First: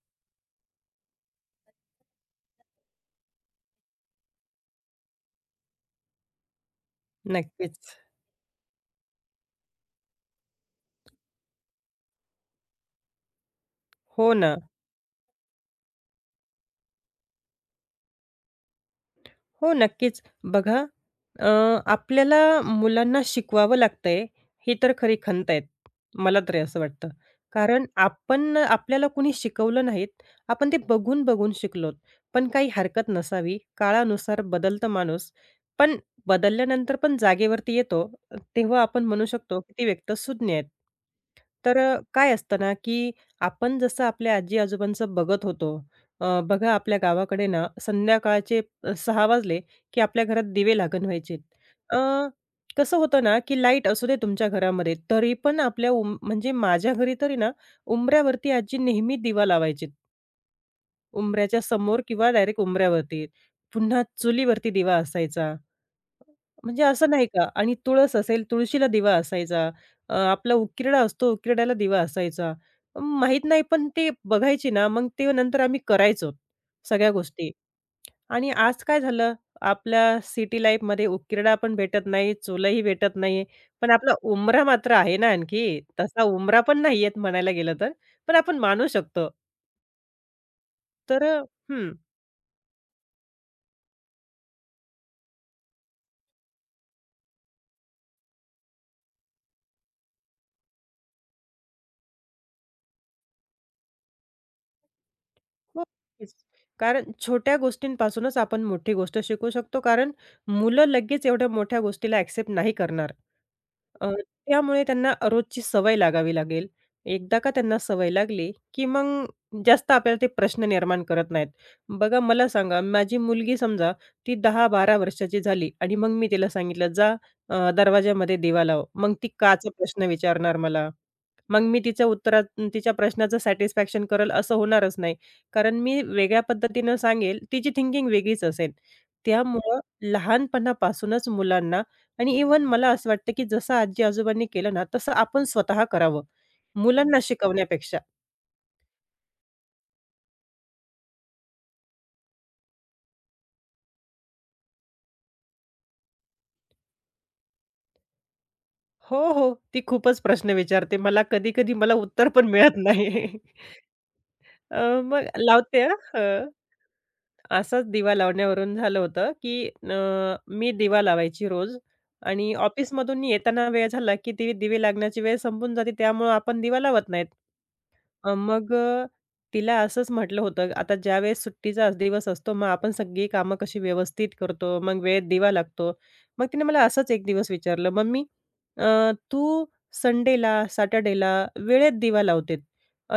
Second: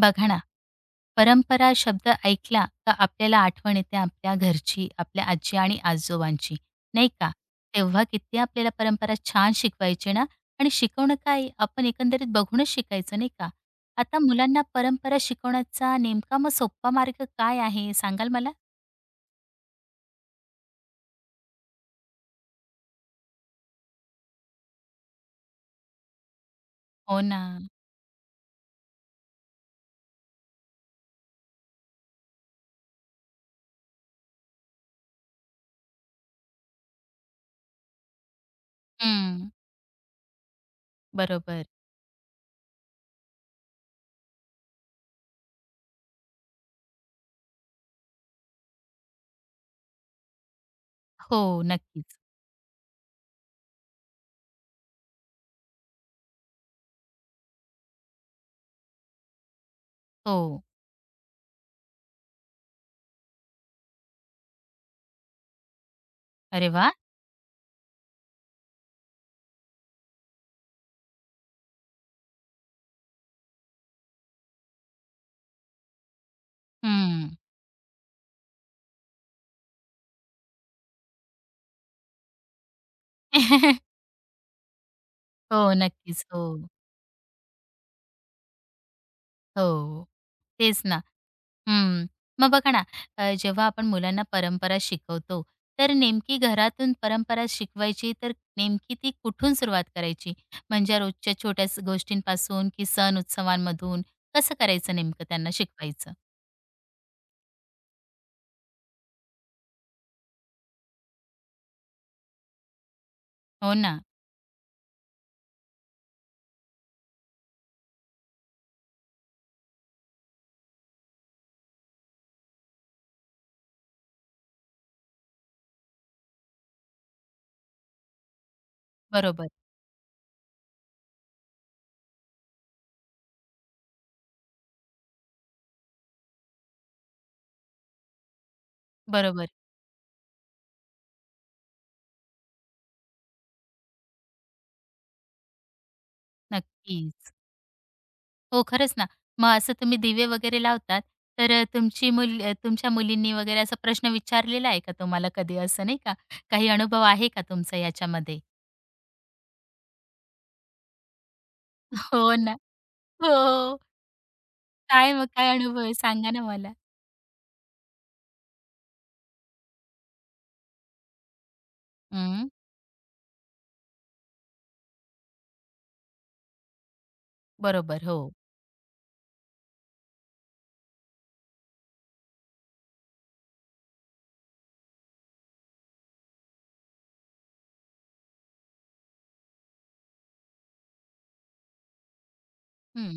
बघा ना, परंपरा शब्द ऐकला का आपल्याला आठवण येते आपल्या घरची, आपल्या आजी आणि आजोबांची, नाही का? नक्कीच. तेव्हा किती आपल्याला परंपरा छान शिकवायचे ना आणि शिकवणं काय, आपण एकंदरीत बघूनच शिकायचं, नाही का? आता हो ना. मुलांना परंपरा शिकवण्याचा नेमका मग सोप्पा मार्ग काय आहे, सांगाल मला? हो, नक्कीच. बघा, अ, आपल्याला मुलांना शिकवावं लागतंय, ही तर खरी खंत आहे. मला तरी असं वाटतं. हो ना. कारण आपण आपल्याला कुणी शिकवलं नाहीत. आपण ते बघून-बघून शिकलोत. पण काही हरकत नसावी. काळानुसार बदलतं माणूस. पण बदलल्यानंतर पण जागेवरती येतो. तेव्हा आपण म्हणू हं. शकतो की ती व्यक्ती सुज्ञ आहेत. बरोबर. तर काय असतं ना, की आपण जसं आपल्या आजी-आजोबांचं बघत होतो. बघा आपल्या गावाकडे ना संध्याकाळचे 6 वाजले, की आपल्या घरात दिवे लागण व्हायचे. हो, अ, नक्कीच. कसं होतं ना, की लाईट असू दे तुमच्या घरामध्ये, तरी पण आपल्या म्हणजे माझ्या घरी तरी ना, उंबऱ्यावरती आजी नेहमी दिवा लावायची. हो. उंबऱ्याच्या समोर किंवा डायरेक्ट उंबऱ्यावरती. पुन्हा चुलीवरती दिवा असायचा. अरे म्हणजे वाह! असं नाही का? आणि तुळस असेल, तुळशीला दिवा असायचा. आपला उकिरडा असतो, उकिरड्याला दिवा असायचा. माहीत नाही, पण ते बघायची ना, मग ते नंतर आम्ही करायचो सगळ्या हं. गोष्टी. आणि आज काय झालं, आपल्या सिटी लाईफमध्ये उकिरडा पण भेटत नाही, चुलही भेटत नाही, पण आपला उंबरा मात्र आहे ना हो, आणखी. तसा नक्कीच. हो. उंबरा पण नाही येत म्हणायला गेलं तर, पण आपण मानू शकतो. हो. तेच ना. तर हं. मग बघा ना, जेव्हा आपण मुलांना परंपरा शिकवतो, तर नेमकी घरातून परंपरा शिकवायची, तर नेमकी ती कुठून सुरुवात करायची? म्हणजे रोजच्या छोट्या स गोष्टींपासून की सण उत्सवांमधून कसं करायचं नेमकं त्यांना हो, शिकवायचं? नक्कीच. कारण छोट्या गोष्टींपासूनच आपण मोठी गोष्ट शिकू शकतो, कारण मुलं लगेच एवढ्या मोठ्या गोष्टीला ॲक्सेप्ट नाही करणार. हो ना. अ, त्यामुळे त्यांना रोजची सवय लागावी लागेल. एकदा का त्यांना सवय लागली, की मग जास्त आपल्याला ते प्रश्न निर्माण करत नाहीत. बघा मला सांगा, माझी मुलगी समजा ती 10-12 वर्षाची झाली आणि मग मी तिला सांगितलं, "जा, दरवाजामध्ये दिवा लाव." मग ती बरोबर, काचा प्रश्न विचारणार मला. मग मी तिच्या उत्तरा तिच्या प्रश्नाचं सॅटिस्फॅक्शन करेल असं होणारच नाही. कारण मी वेगळ्या पद्धतीनं सांगेल, तिची थिंकिंग वेगळीच असेल. बरोबर. त्यामुळं लहानपणापासूनच मुलांना आणि इव्हन मला असं वाटतं, की जसं आजी-आजोबांनी केलं ना, तसं आपण स्वतः करावं. मुलांना नक्कीच. शिकवण्यापेक्षा. हो, खरंच ना. मग असं तुम्ही दिवे वगैरे लावतात, तर तुमच्या मुलींनी वगैरे असा प्रश्न विचारलेला आहे का तुम्हाला कधी असं नाही का? काही अनुभव आहे का तुमचा याच्यामध्ये? हो, हो. ती खूपच प्रश्न विचारते. मला कधी-कधी मला उत्तर हो पण ना. मिळत नाही. हो. अ, काय मग मग काय अनुभव लावते आहे? सांगा ना हां. मला? असाच दिवा लावण्यावरून झालं होतं, की मी दिवा लावायची रोज हं, आणि ऑफिसमधून येताना वेळ झाला, की ती दिवे लागण्याची वेळ संपून जाते, त्यामुळं आपण दिवा लावत नाहीत. बरोबर. हो. अ, मग अ, तिला असंच म्हटलं होतं, "आता ज्यावेळेस सुट्टीचा आज दिवस असतो, मग आपण सगळी कामं कशी व्यवस्थित करतो, मग वेळेत दिवा लागतो." मग तिने मला असंच एक दिवस विचारलं, "मम्मी, अ, तू संडेला, सॅटर्डेला वेळेत दिवा लावते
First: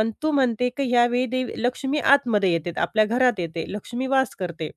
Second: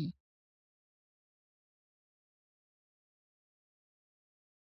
अन् तू म्हणते, की ह्यावेळी देवी लक्ष्मी आतमध्ये येते, आपल्या घरात येते, लक्ष्मी वास करते.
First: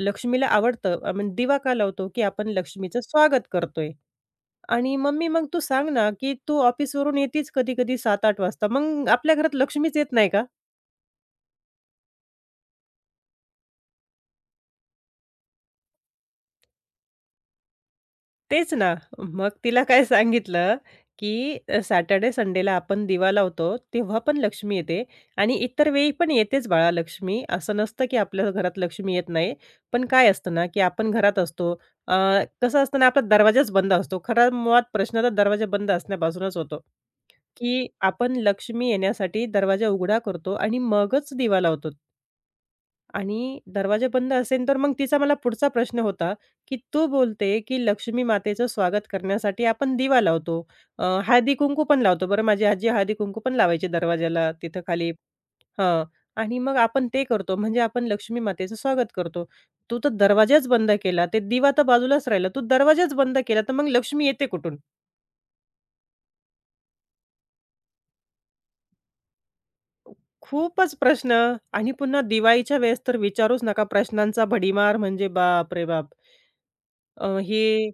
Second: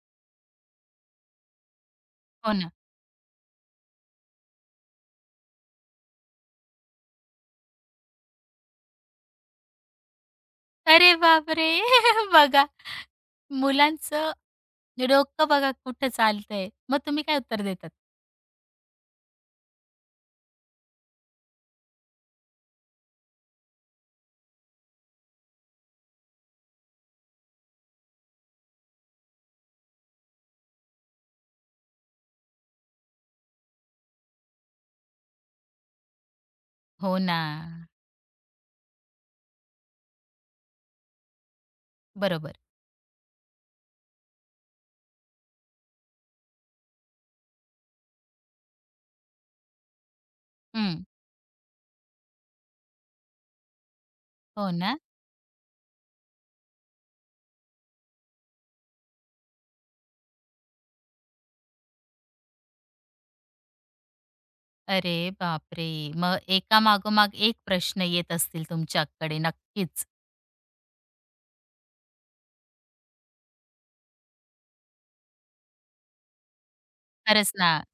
लक्ष्मीला आवडतं आपण दिवा का लावतो, की आपण हो ना. लक्ष्मीचं स्वागत करतोय. आणि मम्मी मग तू सांग ना, की तू ऑफिसवरून येतीच कधी-कधी सात 800 वाजता. मग आपल्या घरात लक्ष्मीच येत नाही का? अरे बापरे! बघा मुलांचं डोकं बघा कुठं चालतंय. मग तुम्ही काय उत्तर देतात? तेच ना. मग तिला काय सांगितलं, की सॅटर्डे संडेला आपण दिवा लावतो, तेव्हा पण लक्ष्मी येते आणि इतर वेळी पण येतेच बाळा लक्ष्मी. असं नसतं, की आपल्या घरात लक्ष्मी येत नाही. पण काय असतं ना, की आपण घरात असतो. अ, कसं असतं ना, आपला दरवाजाच बंद असतो. खरा मुळात प्रश्न तर दरवाजा बंद असण्यापासूनच होतो. हो ना. की आपण लक्ष्मी येण्यासाठी दरवाजा उघडा करतो आणि मगच दिवा लावतो बरोबर. आणि दरवाजा बंद असेल तर मग तिचा मला पुढचा प्रश्न होता, की तू बोलते, की लक्ष्मी मातेचं स्वागत करण्यासाठी आपण दिवा लावतो. हं. हळदी-कुंकू पण लावतो. बरं माझी आजी हळदी-कुंकू पण लावायची दरवाजाला हो तिथं ना. खाली हां. आणि मग आपण ते करतो म्हणजे आपण लक्ष्मी मातेचं स्वागत करतो. तू तर दरवाजाच बंद केला. ते दिवा तर बाजूलाच राहिला. तू दरवाजाच बंद केला तर मग लक्ष्मी येते कुठून? अरे बापरे! मग एका मागोमाग एक प्रश्न येत असतील तुमच्याकडे नक्कीच. खूपच प्रश्न आणि पुन्हा दिवाळीच्या वेळेस तर विचारूच नका प्रश्नांचा भडीमार म्हणजे बाप रे बाप! अ, खरंच ना. हे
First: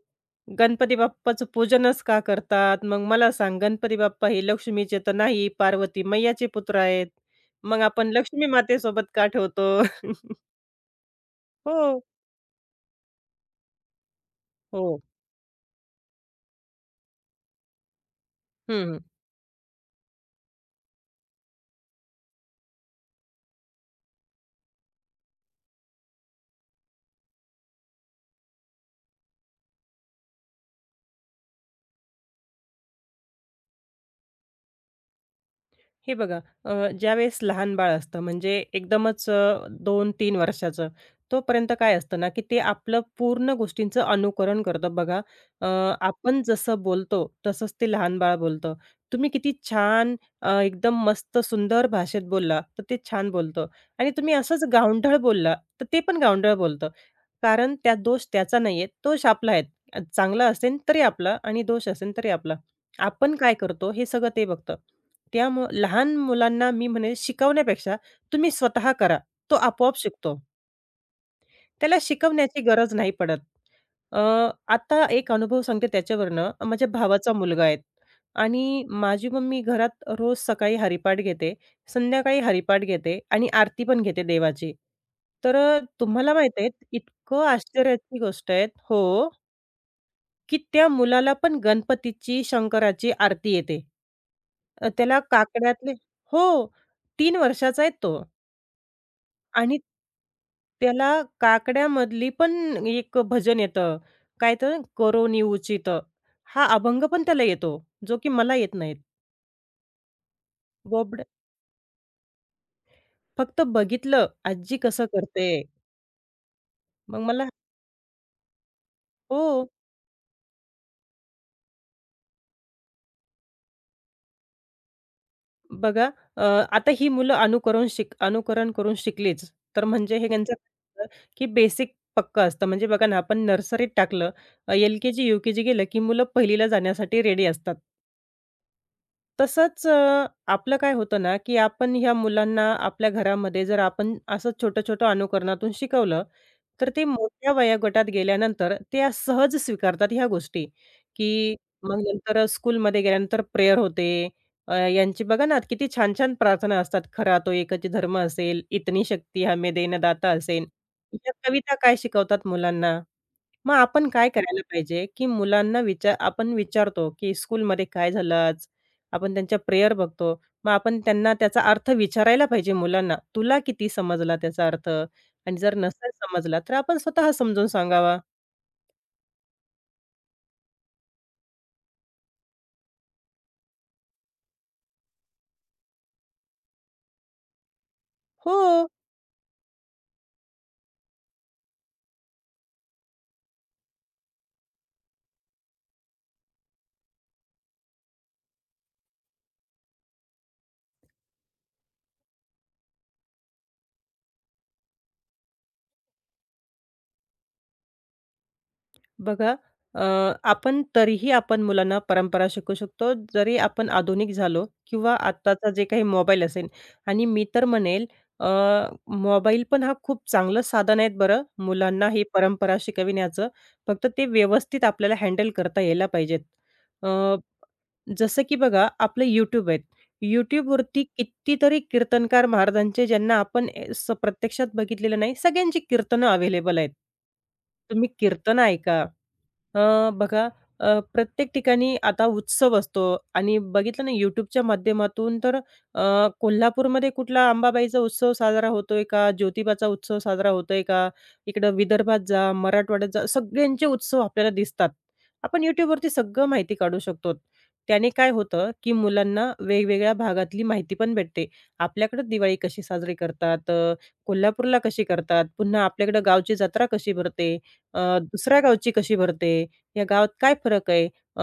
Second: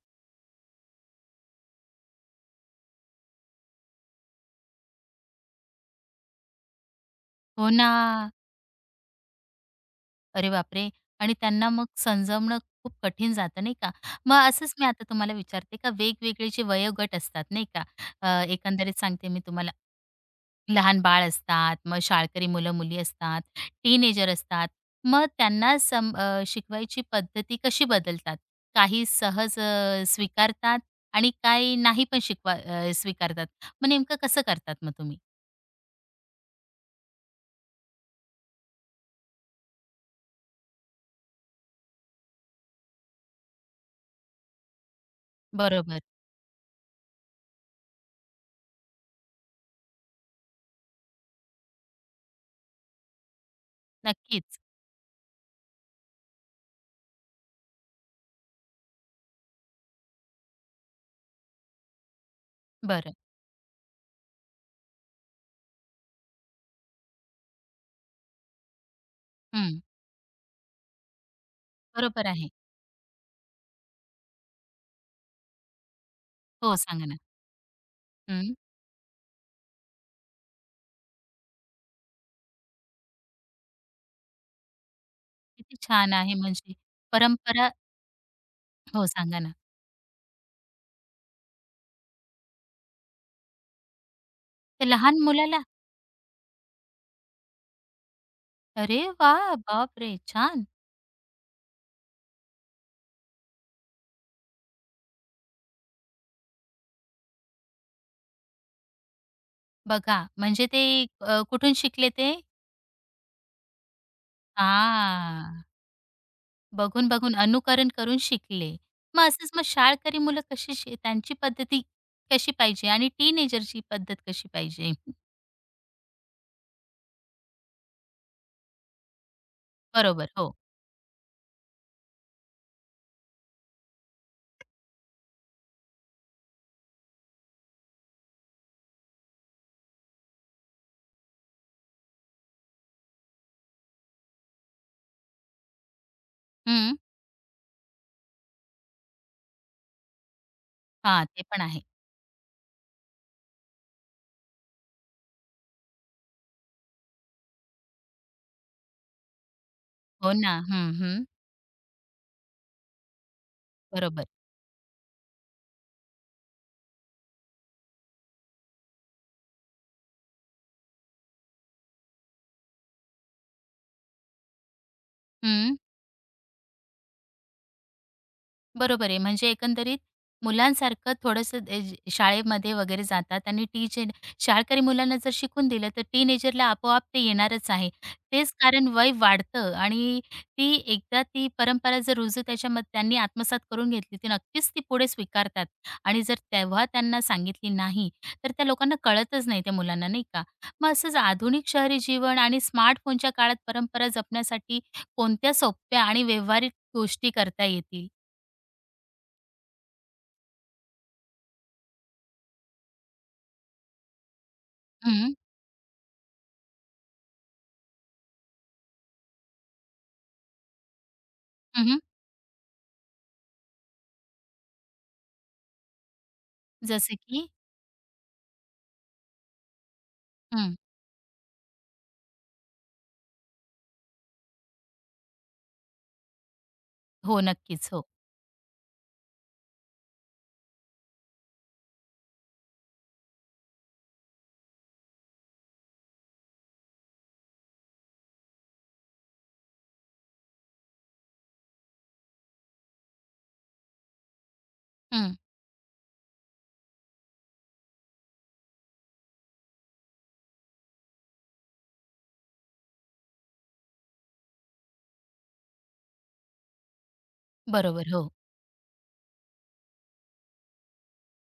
गणपती बाप्पाचं पूजनच का करतात? मग मला सांग गणपती बाप्पा हे लक्ष्मीचे तर नाही, पार्वती मैयाचे पुत्र आहेत. हो मग ना. आपण लक्ष्मी मातेसोबत का ठेवतो? अरे बापरे! आणि त्यांना मग हो, समजावणं खूप कठीण जातं नाही का? मग असंच मी हो. आता तुम्हाला विचारते का वेगवेगळे जे वयोगट असतात नाही का? हं, एकंदरीत सांगते मी तुम्हाला लहान बाळ असतात, मग शाळकरी मुलं-मुली असतात, टीनेजर असतात. मग त्यांना शिकवायची पद्धती कशी बदलतात? काही सहज स्वीकारतात आणि काही नाही पण स्वीकारतात. मग नेमकं कसं करतात मग तुम्ही? हे बघा, अ, ज्यावेळेस लहान बाळ असतं म्हणजे एकदमच 2-3 वर्षाचं, तोपर्यंत काय असतं ना, की ते आपलं पूर्ण गोष्टींचं अनुकरण करतं. बघा, अ, बरोबर. आपण जसं बोलतो तसंच ते लहान बाळ बोलतं. तुम्ही किती छान, एकदम मस्त सुंदर भाषेत बोलला, तर ते छान बोलतं आणि तुम्ही नक्कीच. असंच गावंढळ बोलला, तर ते पण गावंढळ बोलतं. कारण त्यात दोष त्याचा नाहीये, दोष आपला आहे. चांगला असेल तरी आपला आणि दोष असेल तरी आपला. बरं. आपण काय करतो हे सगळं ते बघतं. लहान मुलांना मी म्हणेन शिकवण्यापेक्षा तुम्ही स्वतः करा. तो हं. आपोआप शिकतो. त्याला बरोबर आहे. शिकवण्याची गरज नाही पडत. अ, आता एक अनुभव सांगते त्याच्यावरनं. हो, माझ्या सांगा ना. भावाचा मुलगा आहे हं. आणि माझी मम्मी घरात रोज सकाळी हरिपाठ घेते, संध्याकाळी हरिपाठ घेते आणि आरती पण घेते देवाची. तर किती छान तुम्हाला आहे माहीत आहे, म्हणजे इतकं परंपरा आश्चर्याची गोष्ट आहे हो, हो. सांगा ना. की त्या मुलाला पण गणपतीची, शंकराची आरती येते. ते त्याला लहान मुलाला काकड्यातले हो, 3 वर्षाचा आहे तो अरे वाह! आणि बापरे! छान. त्याला काकड्यामधली पण एक भजन येतं. काय तर "करोनी उचित" हा अभंग पण त्याला येतो, जो की मला येत नाहीत. बघा म्हणजे ते बोबड्या कुठून शिकले ते? फक्त बघितलं, आजी कसं करते. हां, मग बघून-बघून मला अनुकरण करून शिकले. मग हो. असंच मग शाळकरी मुलं कशी शि त्यांची पद्धती कशी पाहिजे आणि टीनेजरची पद्धत कशी पाहिजे? बघा, अ, आता ही मुलं अनुकरण करून शिकलीच, तर म्हणजे हे बरोबर, त्यांचं हो. काय असतं, की बेसिक पक्कं असतं. म्हणजे बघा ना, आपण नर्सरीत टाकलं, एल-के-जी, यू-के-जी गेलं, की मुलं पहिलीला जाण्यासाठी रेडी असतात. तसंच आपलं काय होतं ना, की आपण ह्या मुलांना आपल्या घरामध्ये जर आपण असं छोटं-छोटं अनुकरणातून शिकवलं, तर हं. ते मोठ्या वयोगटात गेल्यानंतर त्या सहज स्वीकारतात ह्या गोष्टी, हां, ते की पण आहे. मग नंतर स्कूलमध्ये गेल्यानंतर प्रेयर होते. यांची बघा ना, किती छान-छान प्रार्थना असतात. खरा तो एकच धर्म असेल, इतनी शक्ती हमें देन दाता हो ना. असेन. हं, हं. ह्या कविता काय शिकवतात मुलांना? मग आपण बरोबर. काय करायला पाहिजे, की मुलांना आपण विचारतो, की स्कूलमध्ये काय झालं आज? आपण त्यांच्या प्रेयर बघतो. मग आपण त्यांना त्याचा अर्थ विचारायला पाहिजे मुलांना. तुला किती समजला त्याचा अर्थ? आणि जर हं. नसेल समजला, तर आपण स्वतः समजून सांगावा. बरोबर आहे. म्हणजे एकंदरीत मुलांसारखं थोडंसं शाळेमध्ये वगैरे जातात आणि टीचर शाळकरी मुलांना जर शिकून दिलं तर टीनेजरला आपोआप ते येणारच आहे. तेच हो. कारण वय वाढतं आणि ती एकदा ती परंपरा जर रुजू त्याच्यामध्ये त्यांनी आत्मसात करून घेतली, ती नक्कीच ती पुढे स्वीकारतात आणि जर तेव्हा त्यांना सांगितली नाही, तर त्या लोकांना कळतच नाही त्या मुलांना, नाही का? मग असंच आधुनिक शहरी जीवन आणि स्मार्टफोनच्या काळात परंपरा जपण्यासाठी कोणत्या सोप्या आणि व्यावहारिक गोष्टी करता येतील? बघा, अ, आपण तरीही आपण मुलांना परंपरा शिकवू शकतो, जरी आपण आधुनिक झालो किंवा हं. आत्ताचा जे काही मोबाईल असेल आणि मी तर म्हणेल, अ, मोबाईल पण हा खूप चांगलं साधन आहे बरं, हं, हं. मुलांना ही परंपरा शिकविण्याचं. फक्त ते व्यवस्थित आपल्याला हँडल करता यायला पाहिजेत. अ, की जसं की बघा आपलं YouTube आहेत. हं. YouTubeवरती कितीतरी कीर्तनकार महाराजांचे ज्यांना आपण ए स प्रत्यक्षात बघितलेलं नाही, सगळ्यांची कीर्तनं अवेलेबल आहेत. हो, नक्कीच. हो. तुम्ही कीर्तन ऐका. अ, बघा प्रत्येक ठिकाणी आता उत्सव असतो आणि बघितलं ना यूट्यूबच्या माध्यमातून तर अ, कोल्हापूरमध्ये कुठला अंबाबाईचा उत्सव साजरा होतोय का? ज्योतिबाचा उत्सव साजरा होतोय का? इकडं विदर्भात जा, मराठवाड्यात जा, सगळ्यांचे उत्सव आपल्याला दिसतात. हं. आपण यूट्यूबवरती सगळं माहिती काढू शकतो. त्याने काय होतं, की मुलांना वेगवेगळ्या भागातली माहिती पण भेटते. आपल्याकडे दिवाळी कशी साजरी करतात, कोल्हापूरला कशी करतात, पुन्हा आपल्याकडे गावची जत्रा कशी भरते, अ, बरोबर. हो. दुसऱ्या गावची कशी भरते. या गावात काय फरक आहे? अ,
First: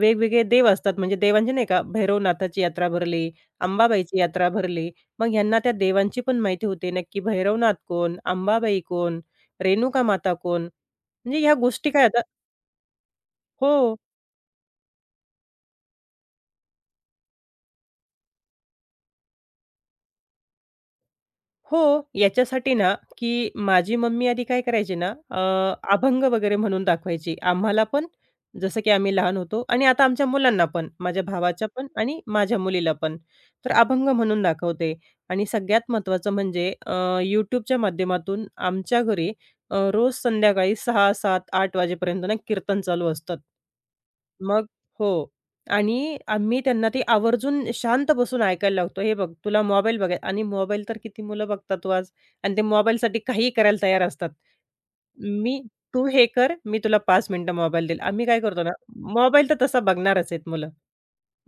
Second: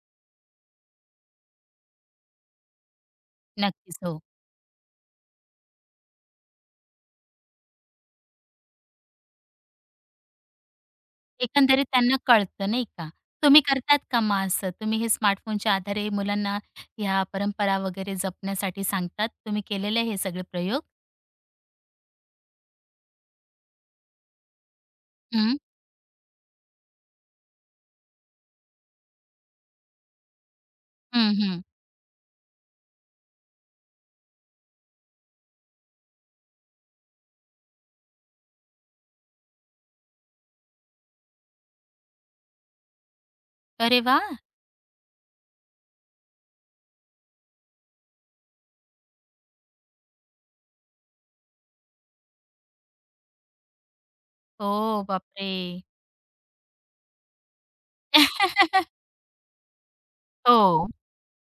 वेगवेगळे देव असतात म्हणजे देवांचे नाही का भैरवनाथाची यात्रा भरली, नक्कीच. हो. अंबाबाईची यात्रा भरली. मग ह्यांना त्या देवांची पण माहिती होते नक्की भैरवनाथ कोण? अंबाबाई कोण? रेणुका माता कोण? म्हणजे ह्या एकंदरीत गोष्टी काय त्यांना आता कळतं नाही का? तुम्ही हो. करतात का मग असं? तुम्ही हे स्मार्टफोनच्या आधारे मुलांना ह्या परंपरा वगैरे जपण्यासाठी सांगतात? तुम्ही केलेले हे सगळे प्रयोग? हो, याच्यासाठी ना, की माझी मम्मी आधी काय करायची ना, हं. अभंग वगैरे म्हणून दाखवायची आम्हाला पण, जसं की आम्ही लहान होतो आणि आता आमच्या मुलांना पण, माझ्या हं, हं. भावाच्या पण आणि माझ्या मुलीला पण. तर अभंग म्हणून दाखवते आणि सगळ्यात महत्त्वाचं म्हणजे, YouTubeच्या माध्यमातून आमच्या घरी, रोज संध्याकाळी 6, 7, 8 वाजेपर्यंत ना कीर्तन चालू असतात. अरे वाह! मग हो. आणि आम्ही त्यांना ते आवर्जून शांत बसून ऐकायला लावतो. "हे बघ, तुला मोबाईल बघाय," आणि मोबाईल तर किती मुलं बघतात ओ आज आणि ते मोबाईलसाठी काहीही करायला तयार असतात. हो, बापरे! "मी तू हे कर, मी तुला 5 मिनिटं मोबाईल देईल." आम्ही काय करतो ना, मोबाईल तर तसा बघणारच आहेत मुलं. हो.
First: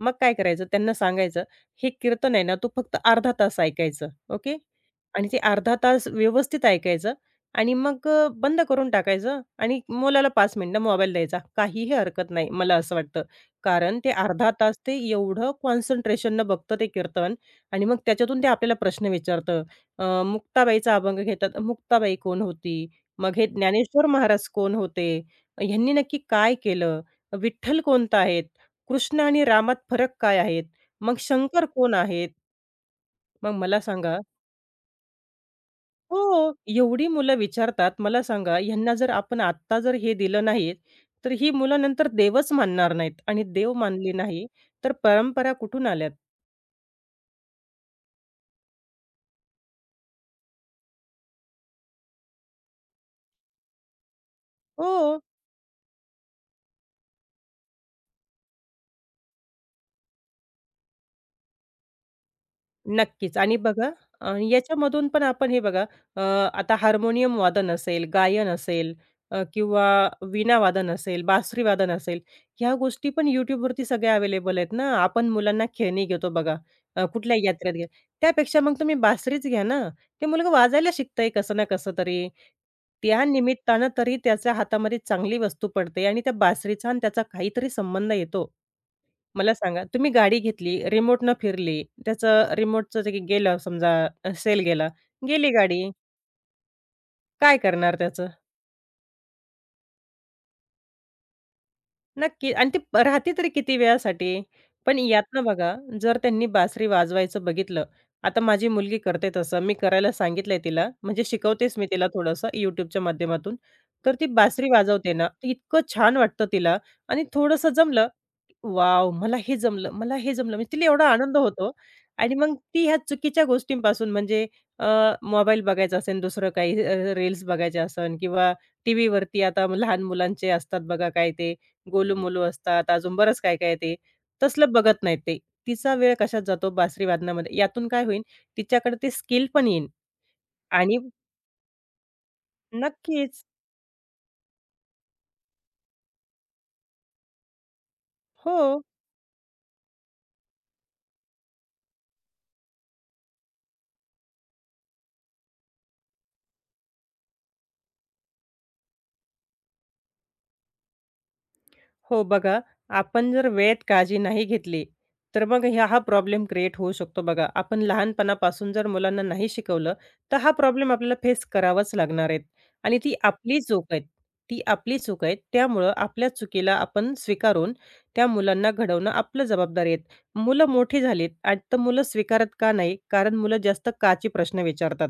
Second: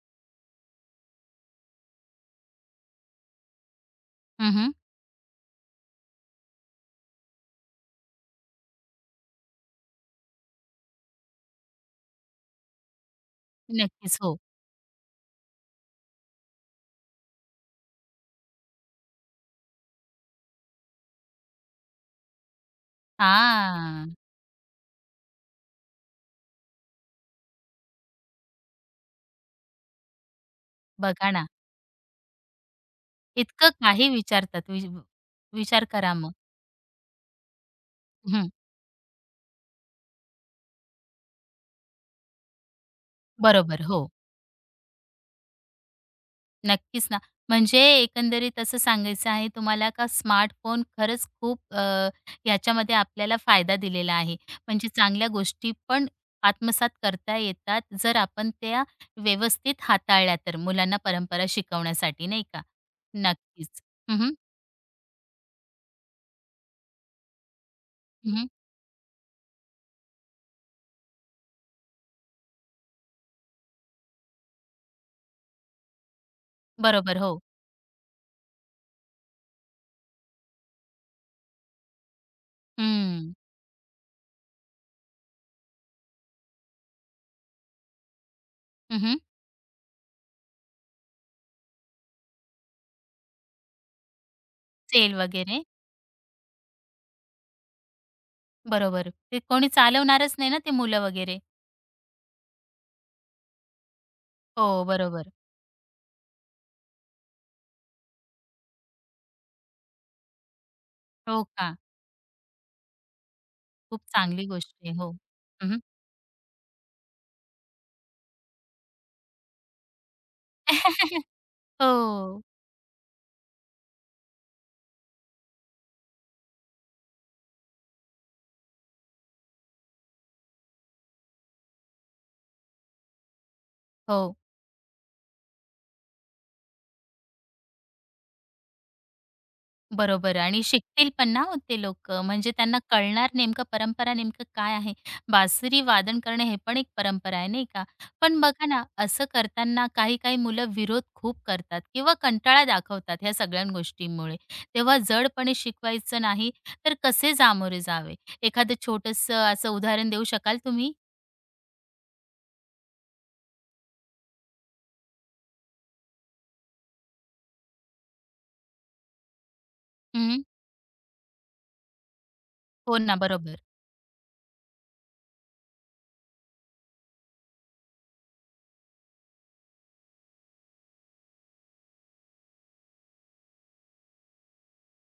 मग काय करायचं त्यांना सांगायचं, "हे कीर्तन आहे ना, तू फक्त अर्धा तास ऐकायचं, ओके?" हं, आणि ते अर्धा तास व्यवस्थित ऐकायचं आणि मग बंद करून टाकायचं आणि मुलाला 5 मिनिटं मोबाईल द्यायचा. काहीही हरकत नाही, मला असं वाटतं. कारण ते नक्कीच. हो. अर्धा तास ते एवढं कॉन्सन्ट्रेशननं बघतं ते कीर्तन आणि मग त्याच्यातून ते आपल्याला प्रश्न विचारतं. मुक्ताबाईचा अभंग घेतात, मुक्ताबाई कोण होती? मग हे ज्ञानेश्वर हां. महाराज कोण होते? ह्यांनी नक्की काय केलं? विठ्ठल कोणता आहे? कृष्ण आणि रामात फरक काय आहेत? मग बघा ना, शंकर कोण आहेत? मग इतकं मला काही सांगा, विचारतात. विचार करा हो, मग. एवढी मुलं विचारतात. मला हं. सांगा, ह्यांना जर आपण आत्ता जर हे दिलं नाही, तर ही मुलं नंतर देवच मानणार नाहीत आणि देव बरोबर. हो. मानली नाही, तर परंपरा कुठून आल्यात? नक्कीच ना. म्हणजे एकंदरीत असं सांगायचं आहे तुम्हाला का स्मार्टफोन खरंच खूप याच्यामध्ये आपल्याला फायदा दिलेला आहे. म्हणजे हो. चांगल्या गोष्टी पण आत्मसात करता येतात, जर आपण त्या व्यवस्थित हाताळल्या तर, मुलांना परंपरा शिकवण्यासाठी नाही का? नक्कीच आणि नक्कीच. बघा, हं, हं. याच्यामधून पण आपण हे बघा, अ, आता हार्मोनियम वादन असेल, गायन असेल किंवा वीणा वादन असेल, बासरी वादन असेल, ह्या गोष्टी पण YouTubeवरती सगळ्या अवेलेबल आहेत ना. आपण मुलांना खेळणी घेतो बघा, बरोबर कुठल्या हो. यात्रेत घ्या. त्यापेक्षा मग तुम्ही बासरीच घ्या ना. ते मुलगा वाजायला शिकतंय कसं ना कसं तरी. त्या हं. निमित्तानं तरी त्याच्या हातामध्ये चांगली वस्तू पडते आणि त्या बासरीचा आणि त्याचा काहीतरी संबंध येतो. हं, मला सांगा, तुम्ही गाडी घेतली, रिमोटनं फिरली, त्याचं रिमोटचं जे गेलं समजा, सेल गेला, सेल गेली वगैरे. गाडी. काय करणार त्याचं? बरोबर. ते कोणी चालवणारच नाही ना ते मुलं वगैरे. नक्की आणि ती प राहते तरी किती वेळासाठी. हो, पण बरोबर. यातनं बघा, जर त्यांनी बासरी वाजवायचं बघितलं, आता माझी मुलगी करते तसं. मी करायला सांगितलंय तिला, म्हणजे हो शिकवतेच का? मी तिला थोडंसं YouTubeच्या माध्यमातून. खूप तर ती चांगली बासरी गोष्ट आहे. हो. वाजवते ना, तर हं, इतकं छान वाटतं तिला आणि थोडंसं जमलं, "वॉव! मला हे जमलं, मला हे जमलं." म्हणजे तिला एवढा आनंद होतो आणि हो. मग ती ह्या चुकीच्या गोष्टींपासून म्हणजे मोबाईल बघायचा असेल, दुसरं काही रील्स बघायचे असेल किंवा टीव्हीवरती आता लहान मुलांचे असतात बघा काय ते गोलू-मोलू असतात, अजून बरंच काय-काय आहे ते. हो, तसलं बघत नाहीत ते. तिचा वेळ कशात जातो बासरी वादनामध्ये. यातून काय होईल तिच्याकडे ते स्किल पण येईल बरोबर आणि आणि शिकतील पण ना हो ते लोकं. म्हणजे त्यांना कळणार नक्कीच. नेमकं परंपरा नेमकं काय आहे. बासरी वादन करणं हे पण एक परंपरा आहे, नाही का? पण हो. बघा ना, असं करताना काही-काही मुलं विरोध खूप करतात किंवा कंटाळा दाखवतात ह्या सगळ्या गोष्टींमुळे. तेव्हा जडपणे शिकवायचं नाही, तर कसे सामोरे जावे? एखादं छोटंसं असं उदाहरण देऊ शकाल तुम्ही? हो बघा, आपण जर वेळेत काळजी नाही घेतली, तर मग हा प्रॉब्लेम क्रिएट होऊ शकतो बघा. आपण लहानपणापासून जर मुलांना नाही शिकवलं, तर हं, हा प्रॉब्लेम आपल्याला फेस करावाच लागणार आहेत. आणि हो ती ना, बरोबर. आपली चूक आहे, ती आपली चूक आहे. त्यामुळं आपल्या चुकीला आपण स्वीकारून त्या मुलांना घडवणं आपलं जबाबदारी आहे. मुलं मोठी झालीत आणि तर मुलं स्वीकारत का नाही? कारण मुलं जास्त काचे प्रश्न विचारतात.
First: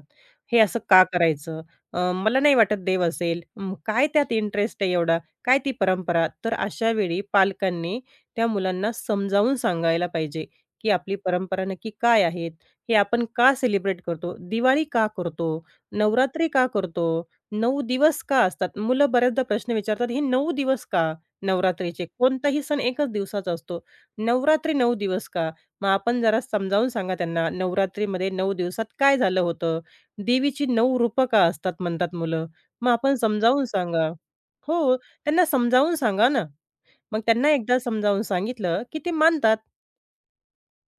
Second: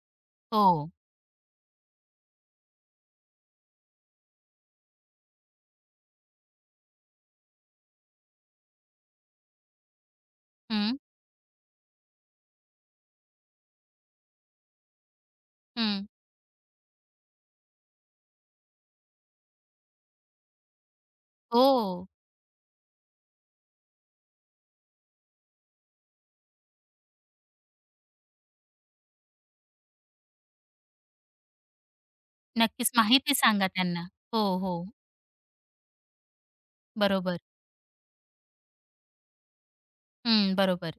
हे असं हो. का करायचं? मला नाही वाटत देव असेल. काय त्यात इंटरेस्ट आहे एवढा? काय ती परंपरा? तर अशा वेळी पालकांनी त्या मुलांना समजावून सांगायला पाहिजे, की हं, आपली परंपरा नक्की काय आहेत? हे आपण का सेलिब्रेट करतो? दिवाळी का करतो? हं. नवरात्री का करतो? 9 दिवस का असतात? मुलं बऱ्याचदा प्रश्न विचारतात, "हे 9 दिवस का नवरात्रीचे? हो, कोणताही सण एकच दिवसाचा असतो. नवरात्री 9 दिवस का?" मग आपण जरा समजावून सांगा त्यांना, नवरात्रीमध्ये 9 दिवसात काय झालं होतं? देवीची 9 रूपं का असतात म्हणतात मुलं? मग नक्कीच. आपण माहिती समजावून सांगा त्यांना. सांगा. हो, हो. हो, त्यांना समजावून सांगा ना. मग बरोबर. त्यांना एकदा समजावून सांगितलं, की ते मानतात. हं, बरोबर.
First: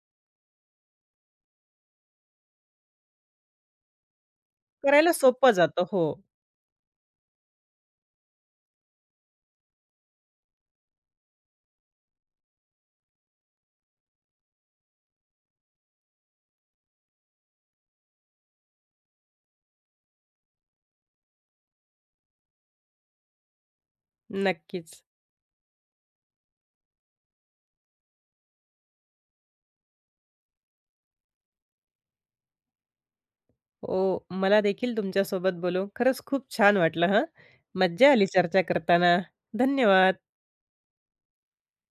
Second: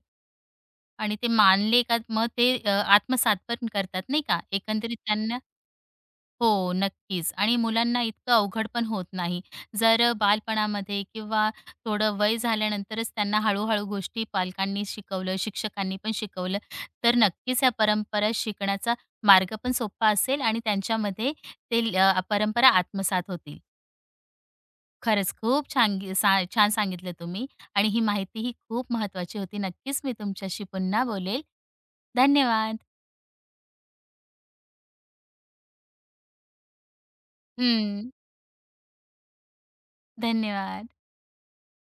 आणि ते मानले का मग ते आत्मसात पण करतात नाही का. एकंदरीत करायला त्यांना सोपं जातं. हो, हो, नक्कीच आणि मुलांना इतकं अवघड पण होत नाही. जर बालपणामध्ये किंवा थोडं वय झाल्यानंतरच त्यांना हळू-हळू गोष्टी पालकांनी शिकवलं, शिक्षकांनी पण शिकवलं, तर नक्कीच ह्या परंपरा शिकण्याचा मार्ग पण सोपा असेल आणि त्यांच्यामध्ये परंपरा आत्मसात होतील. नक्कीच. खरंच खूप छान गी सा छान सांगितलं तुम्ही आणि ही माहिती ही खूप महत्त्वाची होती. नक्कीच मी तुमच्याशी पुन्हा बोलेल. धन्यवाद. हो, मला देखील तुमच्यासोबत बोलून खरंच खूप छान वाटलं हं. मज्जा हं. आली चर्चा करताना. धन्यवाद. धन्यवाद.